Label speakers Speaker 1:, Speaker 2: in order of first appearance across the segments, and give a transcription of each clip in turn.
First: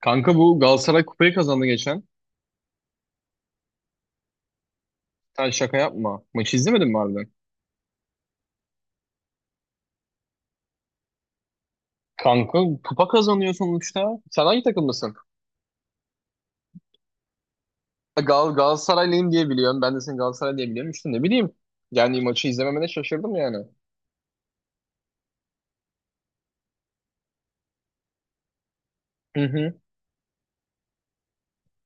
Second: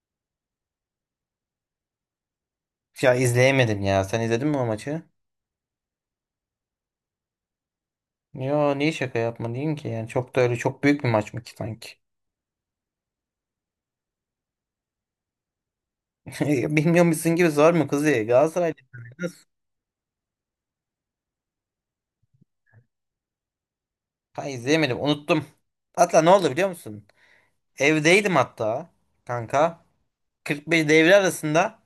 Speaker 1: Kanka bu Galatasaray kupayı kazandı geçen.
Speaker 2: Ya izleyemedim ya. Sen izledin mi o maçı?
Speaker 1: Sen şaka yapma. Maçı izlemedin mi harbiden?
Speaker 2: Ya niye şaka yapma ki? Yani çok da öyle çok büyük bir maç mı ki sanki?
Speaker 1: Kanka kupa kazanıyor sonuçta. Sen hangi takımlısın?
Speaker 2: Bilmiyor musun gibi, zor mu kızı?
Speaker 1: Gal
Speaker 2: Galatasaray'da
Speaker 1: Galatasaraylıyım
Speaker 2: nasıl?
Speaker 1: diye biliyorum. Ben de seni Galatasaray diye biliyorum. İşte ne bileyim. Yani maçı izlememene şaşırdım yani.
Speaker 2: Ha izleyemedim, unuttum. Hatta ne oldu biliyor musun? Evdeydim hatta
Speaker 1: Hı hı.
Speaker 2: kanka. 45 devre arasında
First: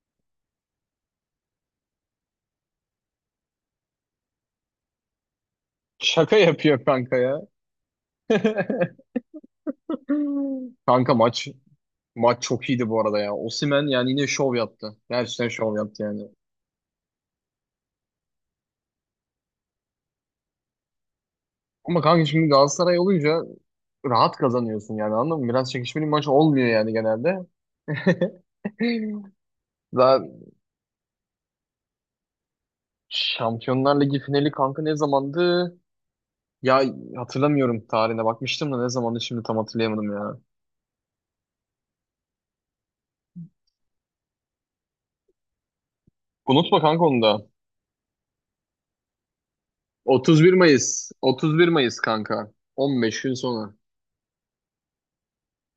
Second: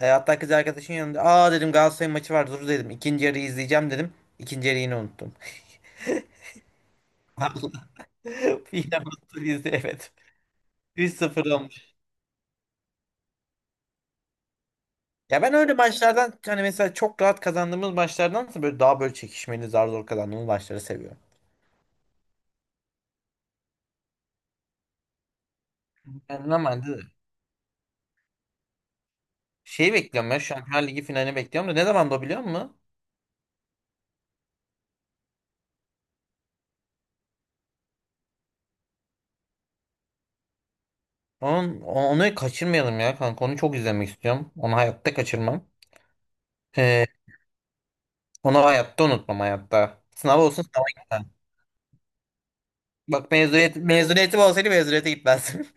Speaker 2: hatta kız arkadaşın yanında. Aa dedim, Galatasaray maçı var, dur dedim. İkinci yarıyı izleyeceğim dedim. İkinci yarıyı yine unuttum.
Speaker 1: Şaka yapıyor kanka ya.
Speaker 2: Yine unuttum, izle evet.
Speaker 1: Kanka maç
Speaker 2: 3-0.
Speaker 1: maç çok iyiydi bu arada ya. Osimhen yani yine şov yaptı.
Speaker 2: Ya
Speaker 1: Gerçekten
Speaker 2: ben öyle
Speaker 1: şov yaptı yani.
Speaker 2: maçlardan hani, mesela çok rahat kazandığımız maçlardansa böyle daha böyle çekişmeli, zar zor kazandığımız maçları seviyorum.
Speaker 1: Ama kanka şimdi Galatasaray olunca rahat kazanıyorsun yani anladın mı? Biraz çekişmeli bir maç
Speaker 2: Ben
Speaker 1: olmuyor yani
Speaker 2: normalde
Speaker 1: genelde.
Speaker 2: şey
Speaker 1: Daha
Speaker 2: bekliyorum ya, Şampiyonlar Ligi finalini bekliyorum da ne zaman, da biliyor musun?
Speaker 1: Şampiyonlar Ligi finali kanka ne zamandı? Ya hatırlamıyorum, tarihine bakmıştım da ne zamandı şimdi tam hatırlayamadım ya.
Speaker 2: Onu kaçırmayalım ya kanka, onu çok izlemek istiyorum. Onu hayatta kaçırmam.
Speaker 1: Unutma kanka
Speaker 2: Ee,
Speaker 1: onu da.
Speaker 2: Onu hayatta unutmam, hayatta. Sınav
Speaker 1: 31
Speaker 2: olsun, sınava
Speaker 1: Mayıs.
Speaker 2: gitmem.
Speaker 1: 31 Mayıs kanka. 15
Speaker 2: Bak
Speaker 1: gün sonra.
Speaker 2: mezuniyetim olsaydı mezuniyete gitmezdim.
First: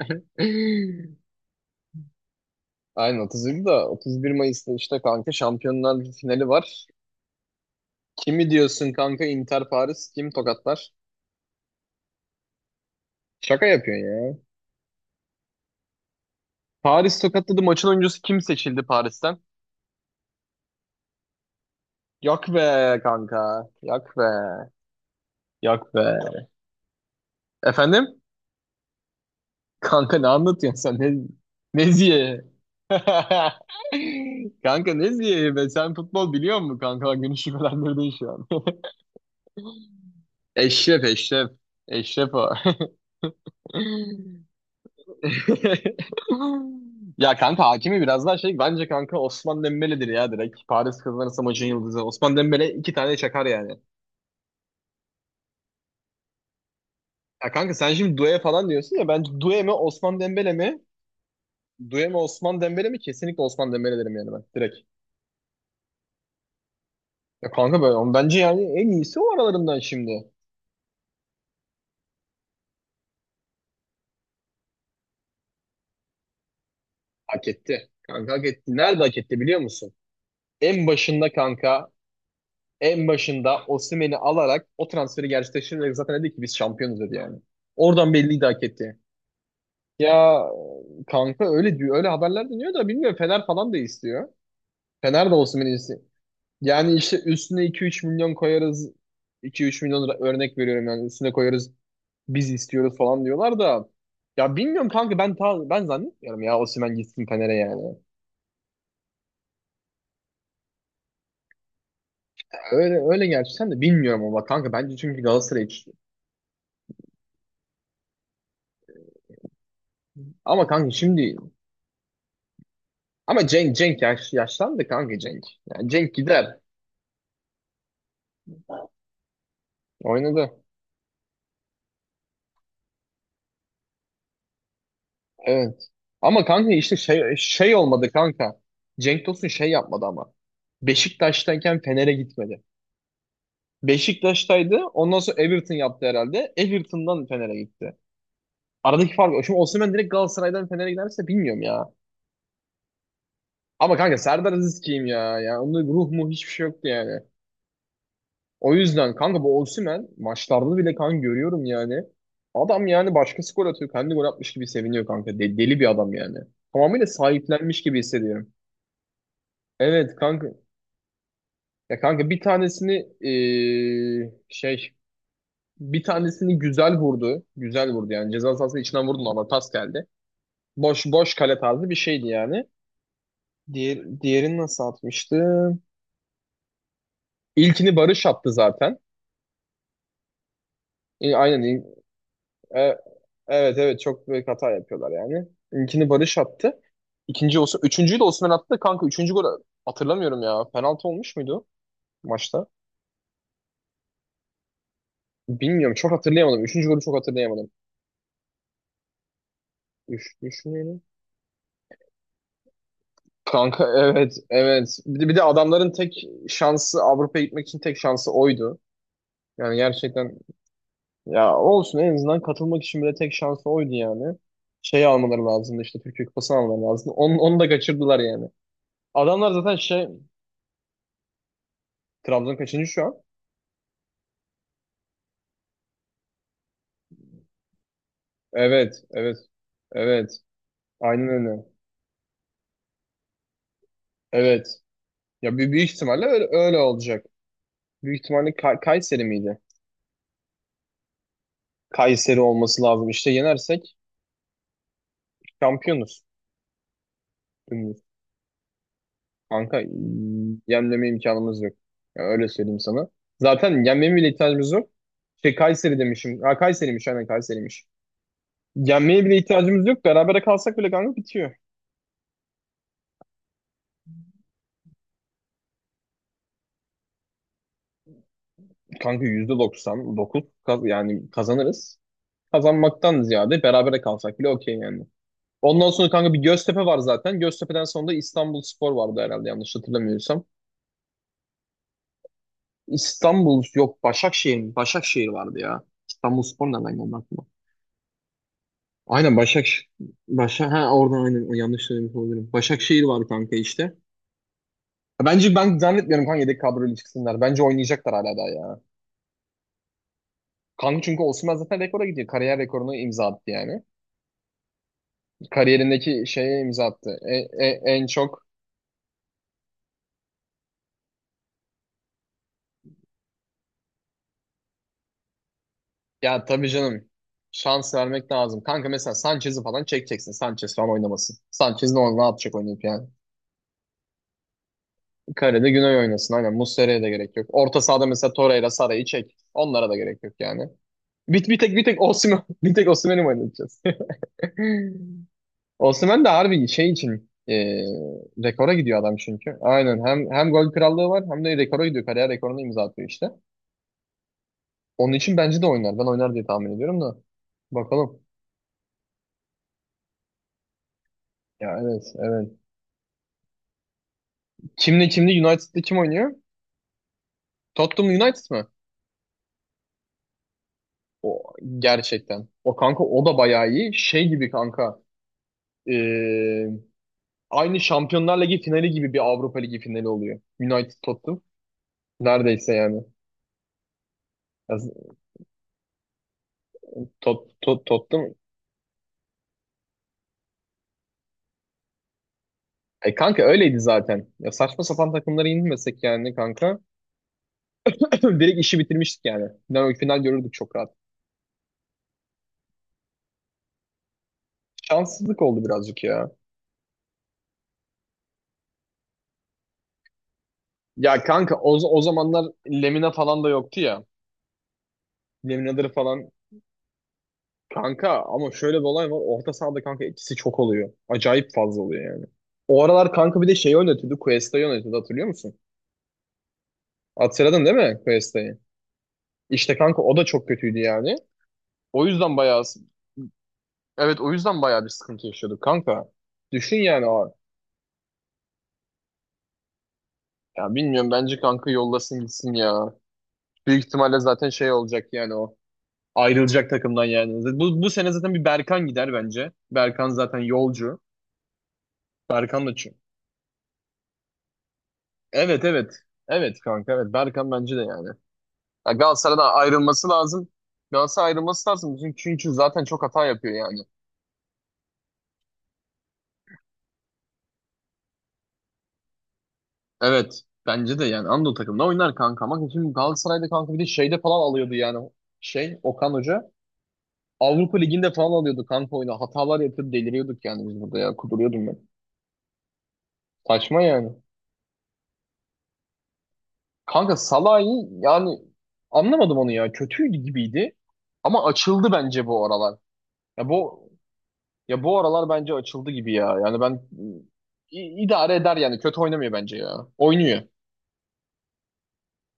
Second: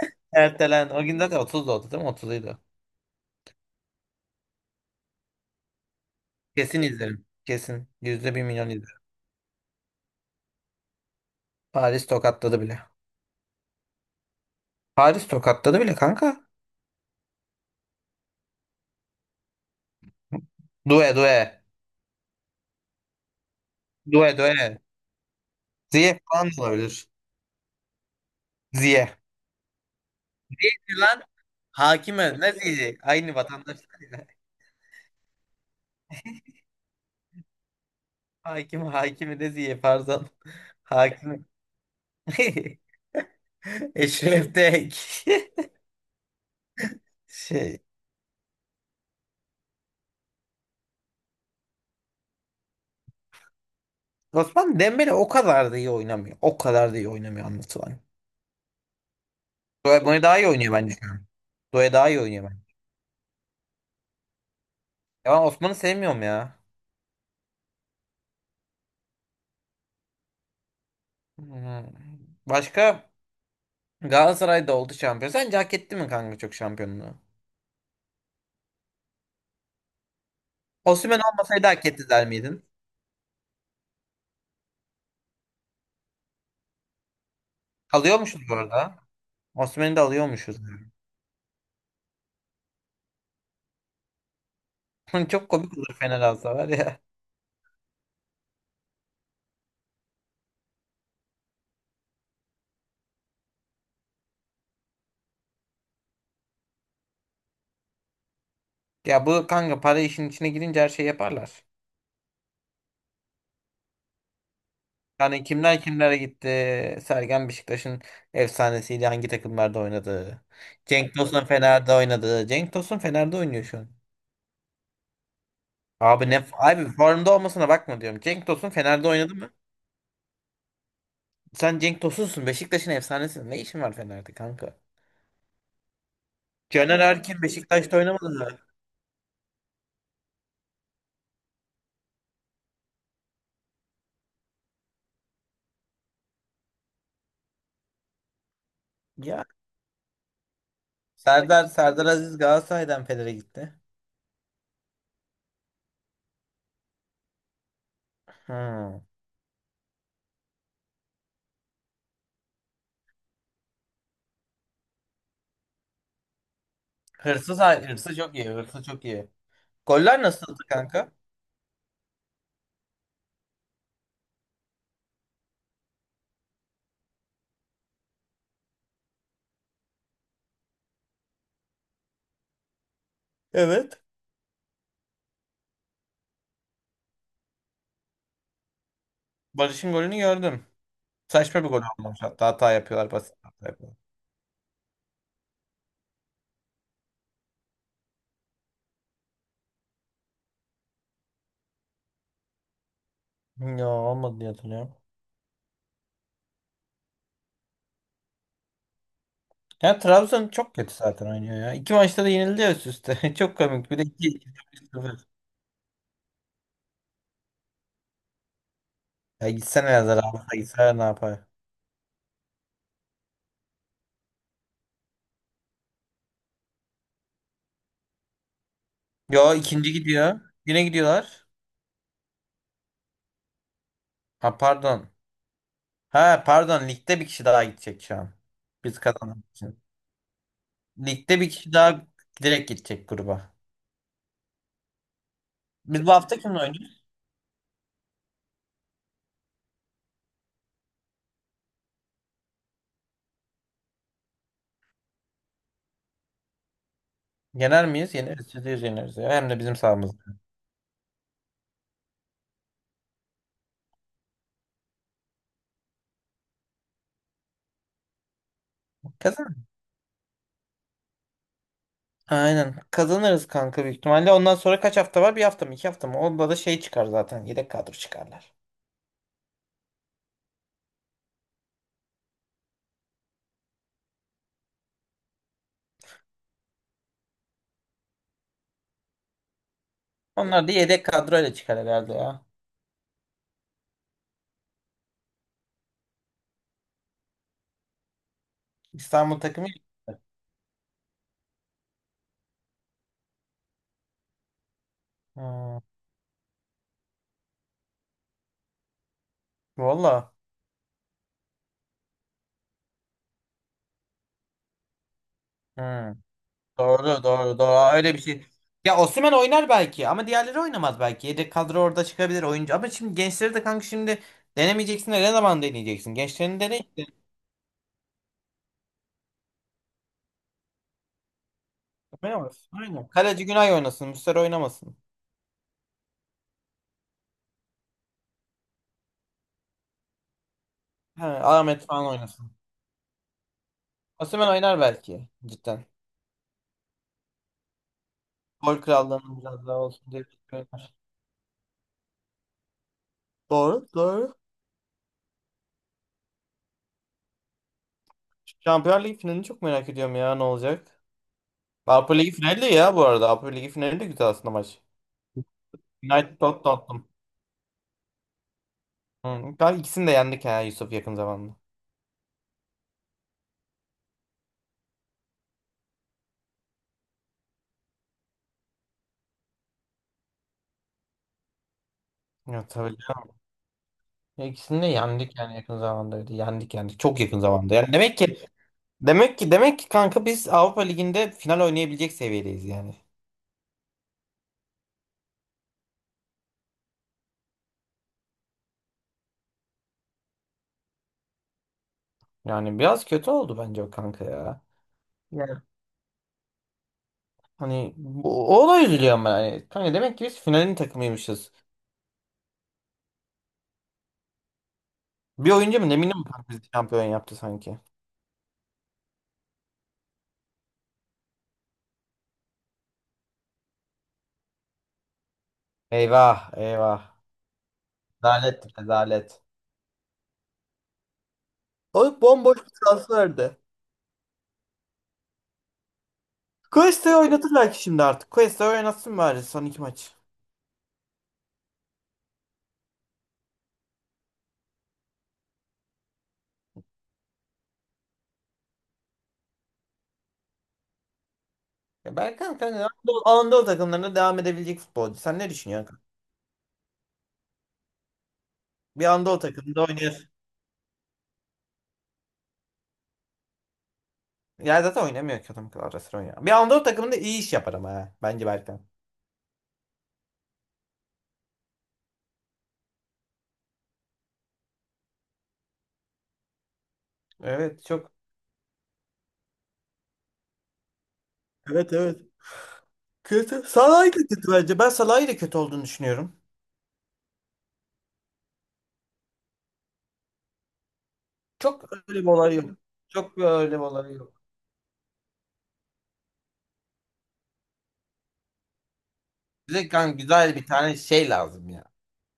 Speaker 2: Ertelen. O gün zaten 30'da oldu değil mi? 30'uydu.
Speaker 1: Aynen, 31 da 31 Mayıs'ta işte kanka Şampiyonlar Ligi finali
Speaker 2: Kesin
Speaker 1: var.
Speaker 2: izlerim. Kesin. Yüzde bir
Speaker 1: Kimi
Speaker 2: milyon
Speaker 1: diyorsun
Speaker 2: izlerim.
Speaker 1: kanka, Inter Paris kim tokatlar?
Speaker 2: Paris tokatladı bile.
Speaker 1: Şaka yapıyorsun ya.
Speaker 2: Paris tokatladı bile kanka.
Speaker 1: Paris tokatladı, maçın oyuncusu kim seçildi Paris'ten?
Speaker 2: Due, due.
Speaker 1: Yak be kanka. Yak be.
Speaker 2: Due, due.
Speaker 1: Yak be.
Speaker 2: Ziyeh falan da olabilir.
Speaker 1: Efendim?
Speaker 2: Ziyeh.
Speaker 1: Kanka ne anlatıyorsun sen?
Speaker 2: Lan hakime
Speaker 1: Neziye?
Speaker 2: ne ziyehi? Aynı vatandaşlar ya.
Speaker 1: Kanka Neziye be, sen futbol biliyor musun kanka? Günü şüphelendirdin şu an.
Speaker 2: Hakimi de ziyehi, pardon.
Speaker 1: Eşref
Speaker 2: Hakimi
Speaker 1: Eşref. Eşref o.
Speaker 2: Eşref de ek.
Speaker 1: Ya kanka
Speaker 2: Şey.
Speaker 1: Hakimi biraz daha şey, bence kanka Osman Dembele'dir ya direkt. Paris kazanırsa maçın yıldızı. Osman Dembele iki tane çakar yani.
Speaker 2: Osman Dembele o kadar da iyi oynamıyor. O kadar da iyi oynamıyor
Speaker 1: Ya kanka
Speaker 2: anlatılan.
Speaker 1: sen şimdi Due falan diyorsun ya, bence Due mi
Speaker 2: Due
Speaker 1: Osman
Speaker 2: bunu daha iyi
Speaker 1: Dembele
Speaker 2: oynuyor
Speaker 1: mi?
Speaker 2: bence. Due
Speaker 1: Due
Speaker 2: daha
Speaker 1: mi
Speaker 2: iyi oynuyor
Speaker 1: Osman
Speaker 2: bence.
Speaker 1: Dembele mi? Kesinlikle Osman Dembele derim yani ben direkt.
Speaker 2: Ya ben Osman'ı sevmiyorum ya.
Speaker 1: Ya kanka böyle bence yani en iyisi o aralarından şimdi.
Speaker 2: Hmm. Başka Galatasaray'da oldu şampiyon. Sence hak etti mi kanka çok, şampiyonluğu?
Speaker 1: Hak etti. Kanka hak etti. Nerede hak etti biliyor musun? En
Speaker 2: Osimhen
Speaker 1: başında
Speaker 2: olmasaydı hak
Speaker 1: kanka,
Speaker 2: etti der miydin?
Speaker 1: en başında Osimhen'i alarak o transferi gerçekleştirerek zaten dedi ki biz şampiyonuz dedi yani. Oradan belliydi,
Speaker 2: Alıyormuşuz bu
Speaker 1: hak
Speaker 2: arada.
Speaker 1: etti.
Speaker 2: Osimhen'i de
Speaker 1: Ya
Speaker 2: alıyormuşuz.
Speaker 1: kanka öyle diyor, öyle haberler dönüyor da bilmiyorum, Fener falan da istiyor. Fener de
Speaker 2: Çok
Speaker 1: Osimhen'i
Speaker 2: komik olur
Speaker 1: istiyor.
Speaker 2: Fener alsa var
Speaker 1: Yani
Speaker 2: ya.
Speaker 1: işte üstüne 2-3 milyon koyarız. Örnek veriyorum yani üstüne koyarız. Biz istiyoruz falan diyorlar da ya bilmiyorum kanka ben zannetmiyorum ya Osimhen gitsin Fener'e yani.
Speaker 2: Ya bu kanka, para işin içine girince her şey yaparlar.
Speaker 1: Öyle öyle gerçekten de bilmiyorum ama kanka bence çünkü
Speaker 2: Yani
Speaker 1: Galatasaray
Speaker 2: kimler
Speaker 1: hiç-
Speaker 2: kimlere gitti. Sergen Beşiktaş'ın efsanesiyle hangi takımlarda oynadı.
Speaker 1: ama kanka
Speaker 2: Cenk
Speaker 1: şimdi
Speaker 2: Tosun Fener'de oynadı. Cenk Tosun Fener'de
Speaker 1: ama
Speaker 2: oynuyor
Speaker 1: Cenk
Speaker 2: şu an.
Speaker 1: Cenk yaşlandı kanka Cenk. Yani Cenk
Speaker 2: Abi ne
Speaker 1: gider.
Speaker 2: abi, formda olmasına bakma diyorum. Cenk Tosun Fener'de oynadı mı?
Speaker 1: Oynadı.
Speaker 2: Sen Cenk Tosun'sun, Beşiktaş'ın efsanesi. Ne işin var Fener'de kanka?
Speaker 1: Evet. Ama kanka işte
Speaker 2: Caner
Speaker 1: şey
Speaker 2: Erkin
Speaker 1: şey
Speaker 2: Beşiktaş'ta
Speaker 1: olmadı
Speaker 2: oynamadı mı?
Speaker 1: kanka. Cenk Tosun şey yapmadı ama. Beşiktaş'tayken Fener'e gitmedi. Beşiktaş'taydı. Ondan sonra Everton yaptı herhalde. Everton'dan Fener'e gitti. Aradaki fark o.
Speaker 2: Ya
Speaker 1: Şimdi Osimhen direkt Galatasaray'dan Fener'e giderse bilmiyorum
Speaker 2: Serdar
Speaker 1: ya.
Speaker 2: Serdar Aziz Galatasaray'dan Fener'e gitti.
Speaker 1: Ama kanka Serdar Aziz kim ya? Ya onun ruh mu, hiçbir şey yoktu yani. O
Speaker 2: Hmm.
Speaker 1: yüzden kanka bu Osimhen maçlarda bile kan görüyorum yani. Adam yani başkası gol atıyor. Kendi gol atmış gibi seviniyor kanka. Deli bir adam yani. Tamamıyla sahiplenmiş gibi
Speaker 2: Hırsız çok
Speaker 1: hissediyorum.
Speaker 2: iyi. Hırsız çok iyi.
Speaker 1: Evet
Speaker 2: Goller
Speaker 1: kanka.
Speaker 2: nasıldı kanka?
Speaker 1: Ya kanka bir tanesini eee, şey bir tanesini güzel vurdu. Güzel vurdu yani. Ceza sahası içinden vurdu ama pas geldi. Boş boş kale tarzı bir şeydi yani.
Speaker 2: Evet.
Speaker 1: Diğerini nasıl atmıştı? İlkini Barış attı zaten.
Speaker 2: Barış'ın golünü gördüm.
Speaker 1: E, aynen.
Speaker 2: Saçma bir gol olmuş. Hatta hata
Speaker 1: E,
Speaker 2: yapıyorlar. Basit hata
Speaker 1: evet
Speaker 2: yapıyorlar.
Speaker 1: evet çok büyük hata yapıyorlar yani. İlkini Barış attı. İkinci olsun. Üçüncüyü de Osimhen attı. Kanka üçüncü golü hatırlamıyorum ya. Penaltı olmuş muydu maçta?
Speaker 2: Ya olmadı diye hatırlıyorum.
Speaker 1: Bilmiyorum. Çok hatırlayamadım. Üçüncü golü çok hatırlayamadım.
Speaker 2: Ya Trabzon çok kötü
Speaker 1: Düşünelim.
Speaker 2: zaten oynuyor ya. İki maçta da yenildi ya üst üste. Çok
Speaker 1: Kanka
Speaker 2: komik. Bir de iki.
Speaker 1: evet
Speaker 2: iki-
Speaker 1: evet.
Speaker 2: sıfır.
Speaker 1: Bir de adamların tek şansı Avrupa'ya gitmek için tek şansı oydu.
Speaker 2: Ya
Speaker 1: Yani
Speaker 2: gitsene ya,
Speaker 1: gerçekten,
Speaker 2: Zarafa gitsene ne yapar?
Speaker 1: ya olsun en azından katılmak için bile tek şansı oydu yani. Şey almaları lazımdı, işte Türkiye Kupası almaları lazımdı. Onu da kaçırdılar yani. Adamlar
Speaker 2: Yo,
Speaker 1: zaten
Speaker 2: ikinci
Speaker 1: şey.
Speaker 2: gidiyor. Yine gidiyorlar.
Speaker 1: Trabzon kaçıncı şu an?
Speaker 2: Ha pardon. Ha pardon, ligde bir kişi daha gidecek şu an. Biz
Speaker 1: Evet, evet,
Speaker 2: kazanmak için.
Speaker 1: evet. Aynen
Speaker 2: Ligde bir
Speaker 1: öyle.
Speaker 2: kişi daha direkt gidecek gruba.
Speaker 1: Evet. Ya bir büyük
Speaker 2: Biz bu
Speaker 1: ihtimalle
Speaker 2: hafta kimle
Speaker 1: öyle
Speaker 2: oynuyoruz?
Speaker 1: olacak. Büyük ihtimalle Kayseri miydi? Kayseri olması lazım. İşte yenersek şampiyonuz.
Speaker 2: Yener
Speaker 1: Dümdüz.
Speaker 2: miyiz? Yeneriz. Yüzde yüz yeneriz ya. Hem de bizim
Speaker 1: Kanka
Speaker 2: sahamızda.
Speaker 1: yenmeme imkanımız yok. Ya öyle söyleyeyim sana. Zaten yenmeye bile ihtiyacımız yok. Şey Kayseri demişim. Ha Kayseri'miş, aynen Kayseri'miş. Yenmeye bile
Speaker 2: Kazan.
Speaker 1: ihtiyacımız yok. Berabere kalsak bile kanka bitiyor.
Speaker 2: Aynen. Kazanırız kanka büyük ihtimalle. Ondan sonra kaç hafta var? Bir hafta mı? İki hafta mı? Onda da şey çıkar zaten. Yedek kadro çıkarlar.
Speaker 1: Kanka %99 yani kazanırız. Kazanmaktan ziyade berabere kalsak bile okey yani. Ondan sonra kanka bir Göztepe var zaten. Göztepe'den sonra da İstanbulspor vardı herhalde yanlış hatırlamıyorsam.
Speaker 2: Onlar da yedek kadroyla çıkar herhalde ya.
Speaker 1: İstanbul yok, Başakşehir mi? Başakşehir vardı ya. İstanbulspor nereden geldi aklıma? Aynen
Speaker 2: İstanbul takımı.
Speaker 1: Başakşehir. Başak ha oradan, aynen yanlış söylemiş olabilirim. Başakşehir var kanka işte. Ya bence ben
Speaker 2: Hmm.
Speaker 1: zannetmiyorum kanka yedek kadroyla çıksınlar. Bence oynayacaklar hala daha ya.
Speaker 2: Valla.
Speaker 1: Kanka çünkü Osimhen zaten rekora gidiyor. Kariyer rekorunu imza attı yani.
Speaker 2: Hmm.
Speaker 1: Kariyerindeki şeye imza attı.
Speaker 2: Doğru doğru doğru. Aa,
Speaker 1: En
Speaker 2: öyle bir
Speaker 1: çok
Speaker 2: şey. Ya Osimhen oynar belki ama diğerleri oynamaz belki. Yedek kadro orada çıkabilir oyuncu. Ama şimdi gençleri de kanka, şimdi denemeyeceksin de ne zaman deneyeceksin?
Speaker 1: ya
Speaker 2: Gençlerini
Speaker 1: tabii
Speaker 2: dene.
Speaker 1: canım. Şans vermek lazım. Kanka mesela Sanchez'i falan çekeceksin. Sanchez falan oynamasın. Sanchez ne yapacak
Speaker 2: Oynamaz.
Speaker 1: oynayıp yani.
Speaker 2: Aynen. Kaleci Günay oynasın. Muslera oynamasın.
Speaker 1: Kalede Güney oynasın. Aynen Muslera'ya da gerek yok. Orta sahada mesela Torreira, Sara'yı çek. Onlara da gerek yok yani.
Speaker 2: He,
Speaker 1: Bir, bir tek
Speaker 2: Ahmet
Speaker 1: bir tek
Speaker 2: falan
Speaker 1: Osimhen
Speaker 2: oynasın.
Speaker 1: bir tek Osimhen'i mi oynatacağız?
Speaker 2: Osimhen oynar belki. Cidden.
Speaker 1: Osimhen de harbi şey için e, rekora
Speaker 2: Gol
Speaker 1: gidiyor adam
Speaker 2: krallığının
Speaker 1: çünkü.
Speaker 2: biraz daha
Speaker 1: Aynen
Speaker 2: olsun diye
Speaker 1: hem
Speaker 2: bekliyorum.
Speaker 1: gol krallığı var hem de rekora gidiyor. Kariyer rekorunu imza atıyor işte.
Speaker 2: Doğru, doğru.
Speaker 1: Onun için bence de oynar. Ben oynar diye tahmin ediyorum da. Bakalım.
Speaker 2: Şampiyonlar Ligi finalini çok merak ediyorum ya, ne olacak.
Speaker 1: Ya
Speaker 2: Avrupa
Speaker 1: evet
Speaker 2: Ligi
Speaker 1: evet.
Speaker 2: finali de ya bu arada. Avrupa Ligi finali de güzel aslında maç.
Speaker 1: Kimle United'da kim oynuyor?
Speaker 2: United Tottenham.
Speaker 1: Tottenham United mı?
Speaker 2: Hı. Galiba ikisini de yendik ha Yusuf, yakın
Speaker 1: O
Speaker 2: zamanda.
Speaker 1: gerçekten. O kanka o da bayağı iyi. Şey gibi kanka. Ee, aynı Şampiyonlar Ligi finali gibi bir Avrupa Ligi finali oluyor. United Tottenham.
Speaker 2: Ya
Speaker 1: Neredeyse
Speaker 2: tabii.
Speaker 1: yani.
Speaker 2: Ya
Speaker 1: Ya,
Speaker 2: İkisini de yendik yani, yakın zamanda öyle. Yendik yani çok yakın zamanda. Yani demek
Speaker 1: Tottenham.
Speaker 2: ki demek ki demek ki kanka, biz Avrupa Ligi'nde final oynayabilecek seviyedeyiz yani.
Speaker 1: E kanka öyleydi zaten. Ya saçma sapan takımlara inmesek yani kanka. Direkt işi bitirmiştik yani. Final görürdük çok rahat.
Speaker 2: Yani biraz kötü oldu bence o kanka ya.
Speaker 1: Şanssızlık
Speaker 2: Yani
Speaker 1: oldu birazcık ya.
Speaker 2: hani o olay, üzülüyor ama yani. Kanka demek ki biz finalin
Speaker 1: Ya
Speaker 2: takımıymışız.
Speaker 1: kanka o, o zamanlar Lemina falan da yoktu ya.
Speaker 2: Bir oyuncu mu
Speaker 1: Lemina'ları
Speaker 2: ne bileyim mi
Speaker 1: falan.
Speaker 2: kanka, bizi şampiyon yaptı sanki.
Speaker 1: Kanka ama şöyle bir olay var. Orta sahada kanka ikisi çok oluyor. Acayip fazla oluyor yani. O aralar kanka bir de şeyi oynatıyordu. Cuesta'yı oynatıyordu hatırlıyor musun?
Speaker 2: Eyvah eyvah.
Speaker 1: Hatırladın değil mi Cuesta'yı?
Speaker 2: Rezalet rezalet.
Speaker 1: İşte kanka o da çok kötüydü yani. O
Speaker 2: O
Speaker 1: yüzden
Speaker 2: bomboş
Speaker 1: bayağı,
Speaker 2: bir transferdi.
Speaker 1: evet o yüzden bayağı bir sıkıntı yaşıyorduk kanka. Düşün yani
Speaker 2: Quest'i
Speaker 1: o.
Speaker 2: oynatır belki şimdi artık. Quest'i oynatsın bari son iki maç.
Speaker 1: Ya bilmiyorum bence kanka yollasın gitsin ya. Büyük ihtimalle zaten şey olacak yani o. Ayrılacak takımdan yani. Bu sene zaten bir Berkan gider bence. Berkan zaten yolcu.
Speaker 2: Ya ben
Speaker 1: Berkan
Speaker 2: kanka
Speaker 1: da
Speaker 2: hani Anadolu takımlarına devam edebilecek futbolcu. Sen ne
Speaker 1: evet
Speaker 2: düşünüyorsun
Speaker 1: evet.
Speaker 2: kanka?
Speaker 1: Evet kanka evet. Berkan bence de yani. Ya
Speaker 2: Bir Anadolu
Speaker 1: Galatasaray'dan
Speaker 2: takımında
Speaker 1: ayrılması
Speaker 2: oynuyor.
Speaker 1: lazım. Galatasaray ayrılması lazım. Çünkü zaten çok hata yapıyor yani.
Speaker 2: Ya zaten oynamıyor ki adam kadar, ara sıra oynuyor. Bir Anadolu takımında iyi iş yapar ama ha. Bence Berkan.
Speaker 1: Evet. Bence de yani Anadolu takımında oynar kanka. Ama şimdi Galatasaray'da kanka bir de şeyde falan alıyordu yani. Şey Okan Hoca. Avrupa
Speaker 2: Evet çok
Speaker 1: Ligi'nde falan alıyordu kanka oyunu. Hatalar yapıyordu, deliriyorduk yani biz burada ya. Kuduruyordum ben.
Speaker 2: Evet, evet. Kötü.
Speaker 1: Saçma yani.
Speaker 2: Salahi de kötü bence. Ben Salah'ı da kötü olduğunu düşünüyorum.
Speaker 1: Kanka Salah'ı yani anlamadım onu ya. Kötü gibiydi. Ama açıldı
Speaker 2: Çok öyle
Speaker 1: bence
Speaker 2: bir
Speaker 1: bu
Speaker 2: olay yok.
Speaker 1: aralar.
Speaker 2: Çok
Speaker 1: Ya
Speaker 2: öyle bir
Speaker 1: bu,
Speaker 2: olay yok.
Speaker 1: ya bu aralar bence açıldı gibi ya. Yani ben idare eder yani. Kötü oynamıyor bence ya.
Speaker 2: Bize kan
Speaker 1: Oynuyor.
Speaker 2: güzel bir tane şey lazım ya.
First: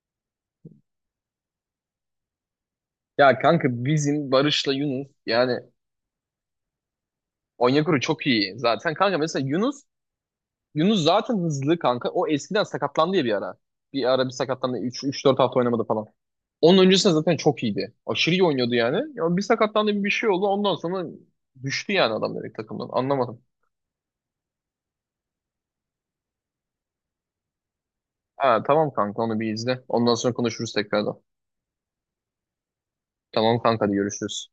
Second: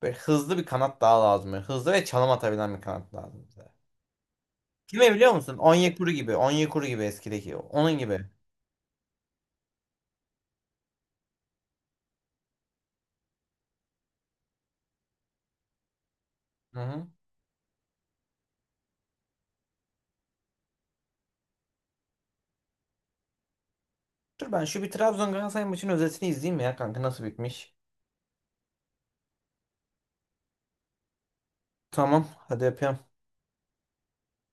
Speaker 2: Böyle hızlı bir kanat daha lazım. Böyle hızlı ve çalım atabilen bir kanat
Speaker 1: Ya
Speaker 2: lazım
Speaker 1: kanka
Speaker 2: bize.
Speaker 1: bizim Barış'la Yunus
Speaker 2: Kime biliyor musun?
Speaker 1: yani
Speaker 2: Onyekuru gibi. Onyekuru gibi, eskideki. Onun
Speaker 1: Onyekuru
Speaker 2: gibi.
Speaker 1: çok iyi zaten. Kanka mesela Yunus, Yunus zaten hızlı kanka. O eskiden sakatlandı ya bir ara. Bir ara bir sakatlandı. Üç dört hafta oynamadı falan.
Speaker 2: Hı
Speaker 1: Onun
Speaker 2: hı.
Speaker 1: öncesinde zaten çok iyiydi. Aşırı iyi oynuyordu yani. Ya bir sakatlandı bir şey oldu. Ondan sonra düştü yani adam direkt takımdan. Anlamadım.
Speaker 2: Dur ben şu bir Trabzon Galatasaray maçının özetini izleyeyim ya kanka, nasıl bitmiş.
Speaker 1: Ha, tamam kanka onu bir izle. Ondan sonra konuşuruz tekrardan.
Speaker 2: Tamam hadi, yapıyorum.
Speaker 1: Tamam kanka, hadi görüşürüz.